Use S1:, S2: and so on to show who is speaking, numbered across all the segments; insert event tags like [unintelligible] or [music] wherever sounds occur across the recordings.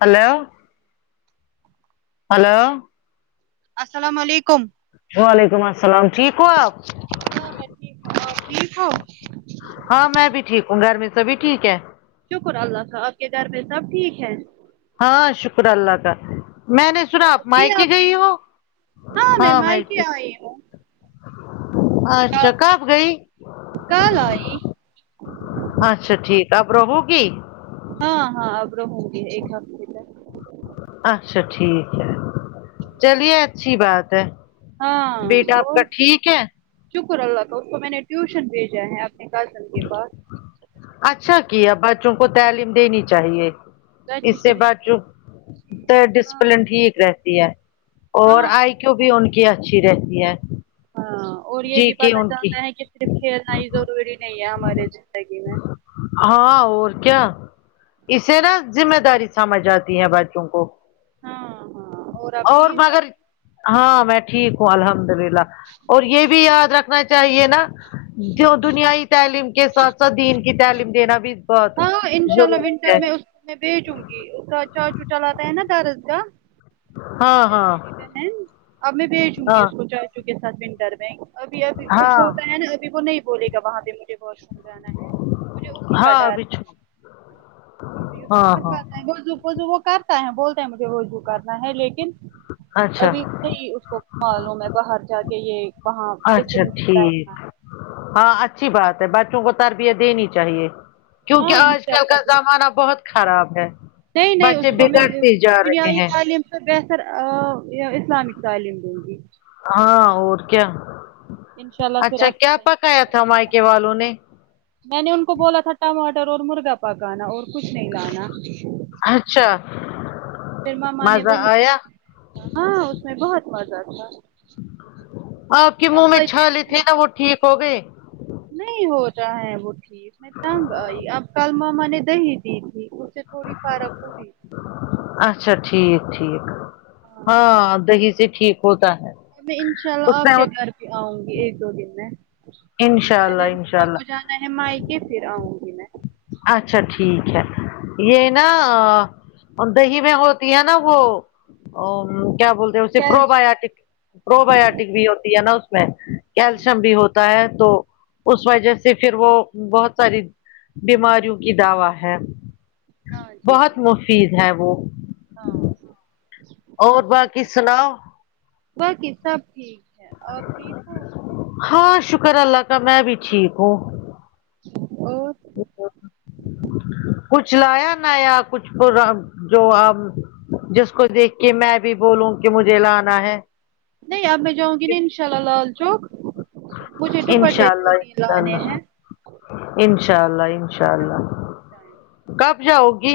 S1: Hello
S2: السلام
S1: hello
S2: السلام علیکم
S1: وعلیکم السلام ٹھیک ہو
S2: ہاں میں ٹھیک آپ ٹھیک ہو
S1: ہاں میں بھی ٹھیک ہوں گھر میں سبھی ٹھیک ہیں
S2: شکر اللہ کا آپ کے گھر پہ سب ٹھیک ہیں
S1: ہاں شکر اللہ کا میں نے سنا آپ
S2: چائے پی
S1: مائکے گئی وہ
S2: نے میں
S1: ہاں
S2: مائکے
S1: مائکی
S2: آئی ہوں
S1: اچھا کب گئی
S2: کل آئی
S1: اچھا ٹھیک اب رہو گی
S2: ہاں ہاں اب رہوں گی ایک ہفتے تک
S1: اچھا ٹھیک ہے چلیے اچھی بات ہے
S2: ہاں
S1: بیٹا آپ کا
S2: اور
S1: ٹھیک ہے
S2: شکر اللہ کا اس کو میں نے ٹیوشن بھیجا ہے اپنے کزن کے پاس
S1: اچھا کیا بچوں کو تعلیم دینی چاہیے اس
S2: بچوں کے
S1: سے
S2: لیے
S1: بچوں تا
S2: ہاں
S1: ڈسپلن ٹھیک رہتی ہے اور
S2: ہاں
S1: آئی کیو
S2: کیا.
S1: بھی ان کی اچھی رہتی ہے
S2: ہاں اور یہ
S1: جی
S2: بھی
S1: کہ
S2: پتا
S1: ان کی
S2: چلتا ہے کہ صرف کھیلنا ہی ضروری نہیں ہے ہمارے ج
S1: ہاں اور کیا اسے نا ذمہ داری سمجھ آتی ہے بچوں کو
S2: ہاں ہاں اور آپ
S1: اور
S2: ٹھیک
S1: مگر ہاں میں ٹھیک ہوں الحمد للہ اور یہ بھی یاد رکھنا چاہیے نا جو دنیاوی تعلیم کے ساتھ ساتھ دین کی تعلیم دینا بھی بہت
S2: ان شاء اللہ
S1: ضروری
S2: ونٹر
S1: ہے
S2: میں اس میں بھیجوں گی اس کا چاچو چلاتا ہے نا درسگاہ اور
S1: ہاں ہاں
S2: چچیری بہن اب میں بھیجوں
S1: ہاں
S2: گی اس کو چاچو کے ساتھ ونٹر میں ابھی ابھی
S1: ہاں
S2: چھوٹا ہے نا اب وہ نہیں بولے گا وہاں پہ مجھے واش روم جانا ہے مجھے اسی کا
S1: ہاں
S2: ڈر ہے
S1: بچھو
S2: ابھی اس
S1: ہاں
S2: بہت
S1: ہاں
S2: بار وضو وضو وہ کرتا ہے بولتا ہے مجھے وضو کرنا ہے لی
S1: ہاں
S2: ابھی نہیں اس کو معلوم ہے باہر جا کے یہ وہاں اسں
S1: اچھا
S2: کرنا
S1: ٹھیک
S2: ہے
S1: ہاں اچھی بات ہے بچوں کو تربیت دینی چاہیے کیونکہ
S2: ہاں
S1: آج
S2: انشاء
S1: کل کا
S2: اللہ دوں گی
S1: زمانہ بہت خراب ہے
S2: نہیں نہیں
S1: بچے
S2: کو میں
S1: بگڑتے جا رہے
S2: دنیائی
S1: ہیں
S2: تعلیم اس سے بہتر آ یا اسلامک تعلیم دوں گی
S1: ہاں اور کیا
S2: انشاء اللہ پھر
S1: اچھا کیا
S2: انسان
S1: پکایا تھا
S2: بنے گا
S1: مائکے والوں نے
S2: میں نے ان کو بولا تھا ٹماٹر اور مرغا پکانا اور کچھ نہیں لانا
S1: اچھا
S2: پھر ماما نے
S1: مزہ
S2: وہی
S1: آیا
S2: ہاں اس میں بہت مزہ تھا
S1: آپ کے منہ میں چھالے تھے اب وہ ٹھیک ہو گئے
S2: نہیں ہو رہا ہے وہ ٹھیک میں تنگ آئی اب کل ماما نے دہی دی تھی پھر تھوڑی فارق ہوگی
S1: اچھا ٹھیک ٹھیک ہاں دہی سے ٹھیک ہوتا ہے
S2: میں انشاء
S1: اس
S2: اللہ آپ
S1: میں
S2: کے گھر پہ آؤں گی ایک دو دن میں
S1: انشاء اللہ انشاء اللہ
S2: پہلے میکہ پھر آؤں گی میں
S1: اچھا ٹھیک ہے یہ نا اور دہی میں ہوتی ہے نا وہ ا کیا بول تے اسے pro
S2: calcium
S1: biotic probiotic بھی ہوتی ہے نا اس کیلشیم بھی ہوتا ہے تو اس وجہ سے پھر وہ بہت ساری بیماریوں کی دوا ہے
S2: ہاں ہاں جی
S1: بہت مفید ہے وہ
S2: ہاں
S1: اور باقی سناؤ
S2: باقی سب ٹھیک ہے آپ ٹھیک ہو
S1: ہاں شکر اللہ کا میں بھی ٹھیک ہوں
S2: اور
S1: کچھ لایا نیا کچھ پرا جو اب جس کو دیکھ کے میں بھی بولوں کہ مجھے لانا ہے
S2: نہیں اب میں جاؤں گی نا ان شاء اللہ لال چوک مجھے
S1: انشاء
S2: ڈوپٹے جو بھی
S1: اللہ انشاء
S2: لانے ہیں
S1: اللہ انشاء اللہ انشاء اللہ کب جاؤ گی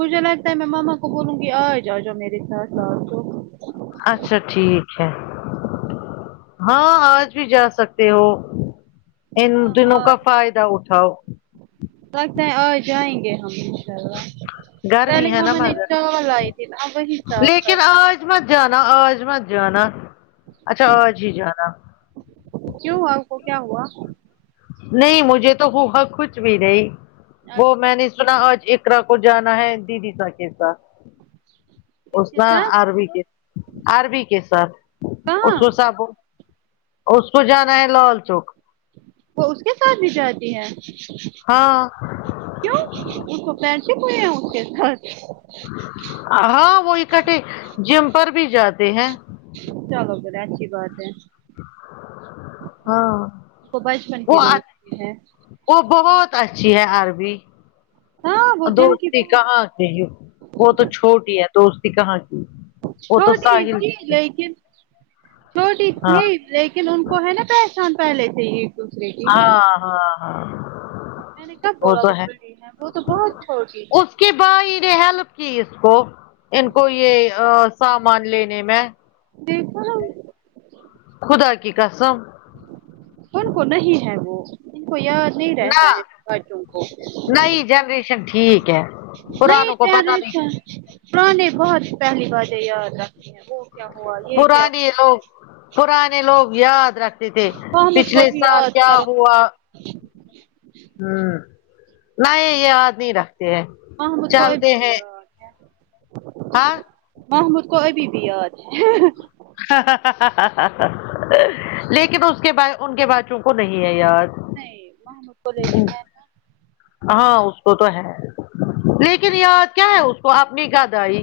S2: مجھے لگتا ہے میں ماما کو بولوں گی آج آجاؤ میرے ساتھ لال چوک
S1: اچھا ٹھیک ہے ہاں آج بھی جا سکتے ہو ان
S2: ہاں
S1: دنوں کا
S2: آج
S1: فائدہ اٹھاؤ
S2: لگتا ہے آ جائیں گے ہم انشاء اللہ
S1: گرمی
S2: پہلے
S1: ہے نا
S2: مما نے
S1: مگر
S2: شال لائی تھی نا وہ ہی شال
S1: لیکن آج مت جانا آج مت جانا اچھا آج ہی جانا
S2: کیوں آپ کو کیا ہوا
S1: نہیں مجھے تو ہوا کچھ بھی نہیں وہ
S2: اچھا
S1: میں نے سنا آج اقرا کو جانا ہے دیدی سے کہ ساتھ
S2: کس
S1: اس
S2: کے
S1: نہ
S2: ساتھ
S1: ار وی کے ار بی کے ساتھ اس
S2: کہاں
S1: وس کو اس کو جانا ہے لال چوک
S2: وہ اس کے ساتھ بھی جاتی ہے
S1: ہاں
S2: کیوں ان کو پیسے کھوہاہا ان کہ ساتھ
S1: ہاں وہ اکٹھے جم پر بھی جاتے ہیں
S2: چلو پھر اچھی بات ہے
S1: ہاں
S2: وہ بچپن کی
S1: وہ
S2: دوستی ہے
S1: وہ بہت اچھی ہے عربی
S2: ہاں وہ دل کی
S1: دوستی کہاں
S2: بہت
S1: کی وہ تو چھوٹی ہے دوستی کہاں کی وہ تو
S2: چھوٹی
S1: ساحل
S2: تھی
S1: کی ہے
S2: لیکن چھوٹی
S1: ہاں
S2: تھی لیکن ان کو ہے نا پہچان پہلے سے ہی دوسرے کی
S1: ہاں ہاں ہاں
S2: میں نے کب
S1: وہ
S2: بولا
S1: تو
S2: بکل [unintelligible] ہے وہ تو بہت چھوٹی ہے
S1: کہ بھائی ان نے ہیلپ کی اس کو ان کو یہ سامان لینے میں
S2: دیکھا ہم
S1: خدا کی قسم
S2: ان کو نہیں ہے وہ ان کو یاد نہیں
S1: نہ
S2: رہتا ہے بچوں کو
S1: نئی جنریشن ٹھیک ہے
S2: نہیں
S1: پرانوں کو پتہ
S2: تریس
S1: نہیں
S2: پر نے بہت پہلی برتھڈے یاد رکھتی ہیں وہ کیا ہوا یہ کیا
S1: پرانے لوگ پرانے لوگ یاد رکھ تیتہاک
S2: محمود کو
S1: پچھلے
S2: بھی
S1: سال
S2: یاد
S1: کیا
S2: کرو
S1: ہوا ہوں نہیں یہ یاد نہیں رکھتے ہیں
S2: ہا مجھ کو ابھی
S1: چلتے
S2: بھی
S1: ہیں
S2: یاد ہے
S1: ہاں
S2: ہا مجھ کو ابھی بھی یاد ہے
S1: لیکن اس کے بائے ان کے بچوں کو نہیں ہے یاد
S2: نہیں محمد کو لے کے ہے نہ
S1: ہاں اس کو تو ہے لیکن یاد کیا ہے اس کو آپ نے گدھے اے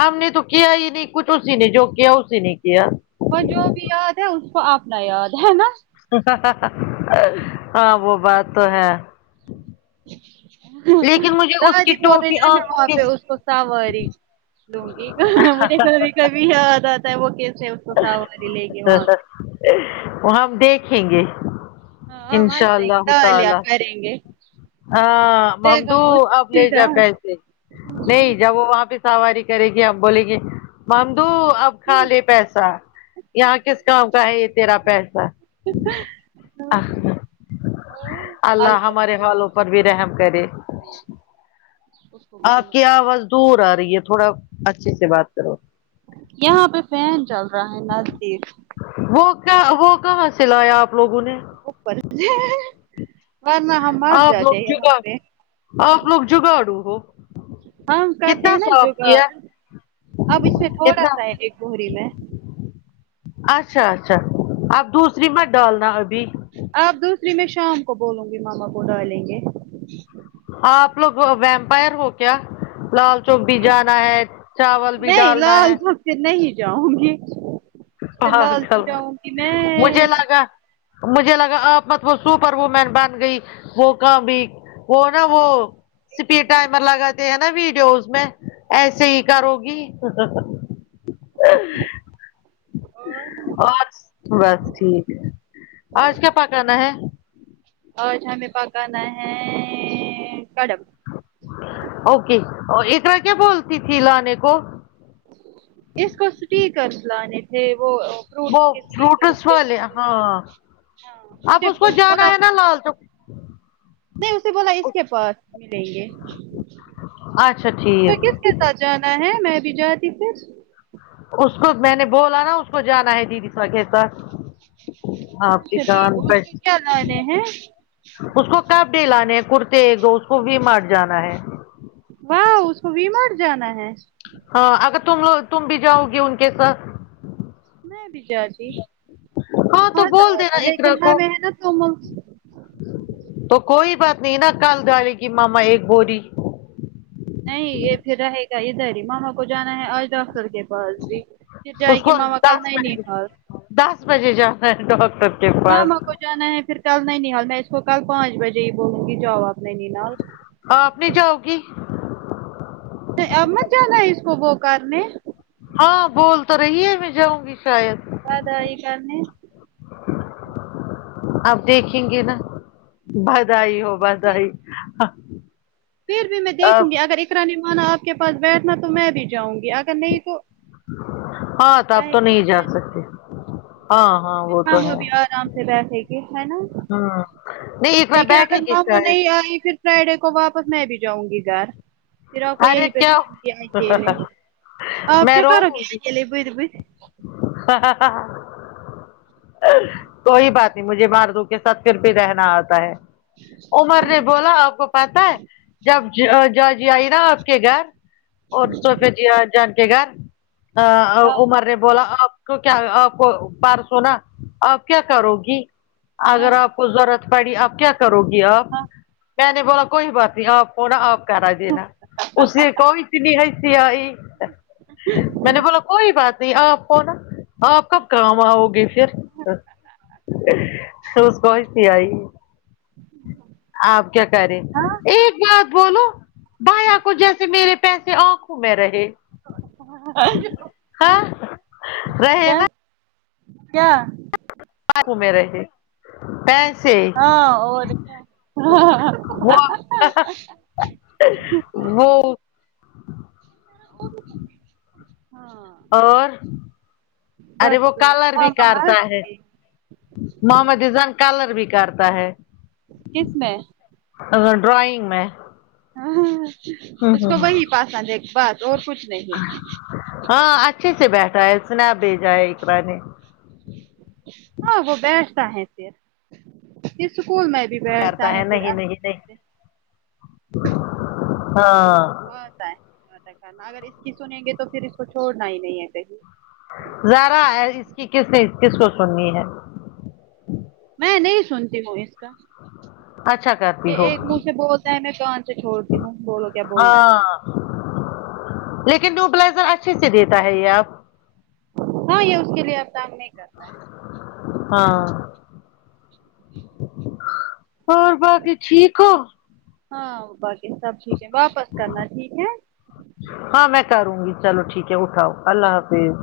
S1: ہم نے تو کیا ہی نہیں کچھ اسی نہیں جو کیا اسی نہیں کیا
S2: اور جو بھی یاد ہے اس کو اپنا یاد ہے نا
S1: ہاں وہ بات تو ہے لیکن مجھے اس کی
S2: دادی
S1: ٹوپی
S2: پورانہ میں
S1: آنکھوں
S2: وہاں
S1: کے
S2: پہ اس کو ساواری لوں گی کہ مجھے کبھی کبھی یاد آتا ہے وہ کیسے کو سواری لے گی وہاں پہ
S1: وہ ہم دیکھیں گے
S2: ہاں
S1: انشاء
S2: مست
S1: اللہ ہو
S2: گالیاں
S1: تعالی
S2: کریں گے
S1: ہاں
S2: دیکھو
S1: ممدو
S2: وہ
S1: اب لے
S2: سیدھا
S1: جا پیسے لے جا وہ وہاں پہ سواری کرے گی اب بولے گی ممدو اب کھا لے پیسہ یہاں کس کام کا ہے یہ تیرا پیسہ
S2: ارو اور اللہ
S1: ہمارے حالوں پر بھی رحم کرے
S2: اس کو بھی
S1: آپ
S2: گناہ
S1: کی آواز دور آ رہی ہے تھوڑا اچھے سے بات کرو
S2: یہاں پہ فین چل رہا ہے نزدیک
S1: وہ کہ وہ کہاں سے لایا آپ لوگوں نے
S2: اوپر ورنہ ہم مار
S1: آپ
S2: جاتے
S1: لوگ
S2: ہیں وہاں
S1: جگاڑ
S2: پہ
S1: آپ لوگ جگاڑو ہو
S2: ہم کرتے
S1: کتنا
S2: ہیں نا
S1: صاف
S2: جوگاڑ
S1: کیا
S2: اب اس میں تھوڑا
S1: کتنا
S2: سا ہے ایڈٹ گھوری میں
S1: اچھا اچھا اب دوسری مت ڈالنا ابھی
S2: آپ دوسری میں شام کو بولوں گی ماما کو ڈالیں گے
S1: آپ لوگ ویمپائر ہو کیا لال چوک بھی جانا ہے چاول بھی
S2: نہیں
S1: ڈالنا ہے
S2: لال تو پھر نہیں جاؤں گی پھر لال
S1: پاگل
S2: چوک جاؤں گی
S1: مجھے
S2: میں
S1: لگا مجھے لگا آپ مت وہ سوپر وومین بن گئی وہ کام بھی وہ نہ وہ اسپیڈ ٹائمر لگاتے ہیں نا ویڈیوز میں ایسے ہی کرو گی
S2: [inaudible]
S1: اور بس ٹھیک ہے آج کیا پکانا ہے
S2: آج ہمیں پکانا ہے کڑم
S1: اوکے اور اقراء کیا بولتی تھی لانے کو
S2: اس کو سٹی کر لانے تھے وہ فروٹ
S1: وہ
S2: کے
S1: فروٹس
S2: اسٹیکرس
S1: والے ہاں
S2: ہاں
S1: اب
S2: مجھے
S1: اس کو جانا ہے نا
S2: بولا
S1: لال تو [inaudible]
S2: نہیں اسے بولا اس کے پاس ملیں گے
S1: اچھا ٹھیک
S2: پھر کس کس ساتھ جانا ہے میں بھی جاتی پھر
S1: اس کو میں نے بولا نا اس کو جانا ہے دیدی سا کے ساتھ آپ کی کان پر
S2: اس کی کیا لانے ہیں
S1: اس کو کپڑے لانے ہیں کرتے تو اس کو بھی مارٹ جانا ہے
S2: واہ اس کو بھی وی مارٹ جانا ہے
S1: ہاں اگر تم لو تم بھی جاؤ گی ان کے ساتھ
S2: میں بھی جاتی
S1: تو
S2: ہاں
S1: بول
S2: ہتا
S1: دینا اقرا
S2: لیکن
S1: کو
S2: ہمیں نا تو
S1: تو کوئی بات نہیں نا کال دوالی کی ماما ایک بوری
S2: نہیں یہ پھر رہے گا ادھر ہی ماما کو جانا ہے آج ڈاکٹر کے پاس بھی پھر جائے
S1: اس
S2: گی
S1: کو
S2: ماما کل
S1: دس بجے
S2: نانیحال
S1: دس بجے جانا ہے ڈاکٹر کے پاس
S2: ماما کو جانا ہے پھر کل نانی حال میں اس کو کل پانچ بجے ہی بولوں گی جاو اپ نانی حال
S1: آپ نہیں جاؤگی
S2: نہیں اب مت جانا اسکو وہ کرنے
S1: ہاں بول تو رہی ہے میں جاؤں گی شاید
S2: ہدای کر نے
S1: آپ دیکھیں گے نا بدھائی ہو
S2: پھر
S1: بدھائ
S2: پھر بھی میں دیکھوں گی اگر اقرا نے مانا آپ کے پاس بیٹھنا تو میں بھی جاؤں گی اگر نہیں تو
S1: ہاں تب تو نہیں جا سکتے ہاں ہاں
S2: پھر
S1: وہ تو
S2: میں
S1: ہے
S2: بھی آرام پیسے کے ہے نا
S1: ہوں نہیں ایک بار
S2: لیکن
S1: بیٹھے
S2: اگر
S1: گی
S2: ماما
S1: شاید
S2: نہیں آئی پھر فرائیڈے کو واپس میں بھی جاؤں گی گھر پھر آپ کوئی
S1: ارے
S2: یہی پے
S1: کیا
S2: چھوڑ کے اکیلے آپ
S1: میں
S2: کیا
S1: روؤں
S2: کروگی
S1: گی
S2: اکیلے پھر بھی
S1: کوئی بات مجھے مردو کے ساتھ پھر پہ رہنا آتا ہے عمر نے بولا آپ کو پتا ہے جب جاجی آئی نا آپ کے گھر اور تو پھر دیہ جان کے گھر
S2: ہاں
S1: عمر نے بولا کو کیا آپ کو پرسو نہ آپ کیا کرو گی اگر
S2: ہاں
S1: آپ ضرورت پڑی آپ کیا کرو گی آپ
S2: ہاں
S1: میں نے بولا کوئی بات نہیں آپ تھوڑا آپ کرا دینا اس سے کوئی اتنی ہسی آئی میں نے بولا کوئی بات نہیں آپ ہونا آپ کب کام آؤ گے پھر اس کو ہسی آئی آپ کیا کریں
S2: ہاں
S1: ایک بات بولو بھیا کو جیسے میرے پیسے آکھ کھوں میں رہے
S2: ہاں
S1: رہے
S2: کیا
S1: نا
S2: کیا
S1: گھومے [unintelligible] رہے تھ پیسے
S2: ہاں اور کیا ہاں
S1: وہ
S2: ہ ہ
S1: وہ
S2: ہاں
S1: اور ارے
S2: بس
S1: وہ کلر
S2: دعا
S1: بھی
S2: ماما
S1: کرتا
S2: ہنس
S1: ہے
S2: گئی
S1: محمد اذہان کالر بھی کرتا ہے
S2: کس میں
S1: ہ ڈرائینگ میں
S2: ہاں
S1: ہوں
S2: اس کو
S1: ہ
S2: وہی پسند ایک بس اور کچھ نہیں
S1: ہاں اچھے سے بیٹھا ہے اسنپ بھیجا ہے اقرا نے
S2: ہاں وہ بیٹھتا ہے پھر اسکول میں بھی بیٹھتا
S1: کرتا
S2: ہے پھر اچھے سے
S1: [unintelligible]
S2: ہاں اس کو آتا ہے آتا ہے کرنا اگر اس کی سنیں گے تو پھر اس کو چھوڑنا ہی نہیں ہے کہیں
S1: ذرا ہے اس کی کس سے کس کو سننی ہے
S2: میں نہیں سنتی وائس
S1: اچھا کرتی
S2: یہ
S1: ہو
S2: ایک منہ سے بولتا ہے میں کان سے چھوڑتی ہوں بولو کیا بولنا ہے
S1: ہاں لیکن نیوبلائزر اچھے سے دیتا ہے یہ آپ
S2: ہاں یہ اس کے لیے اب کام نہیں کرتا ہے
S1: ہاں اور باقی ٹھیک ہو
S2: ہاں باقی سب ٹھیک ہے واپس کرنا ٹھیک ہے
S1: ہاں میں کروں گی چلو ٹھیک ہے اٹھاؤ اللہ حافظ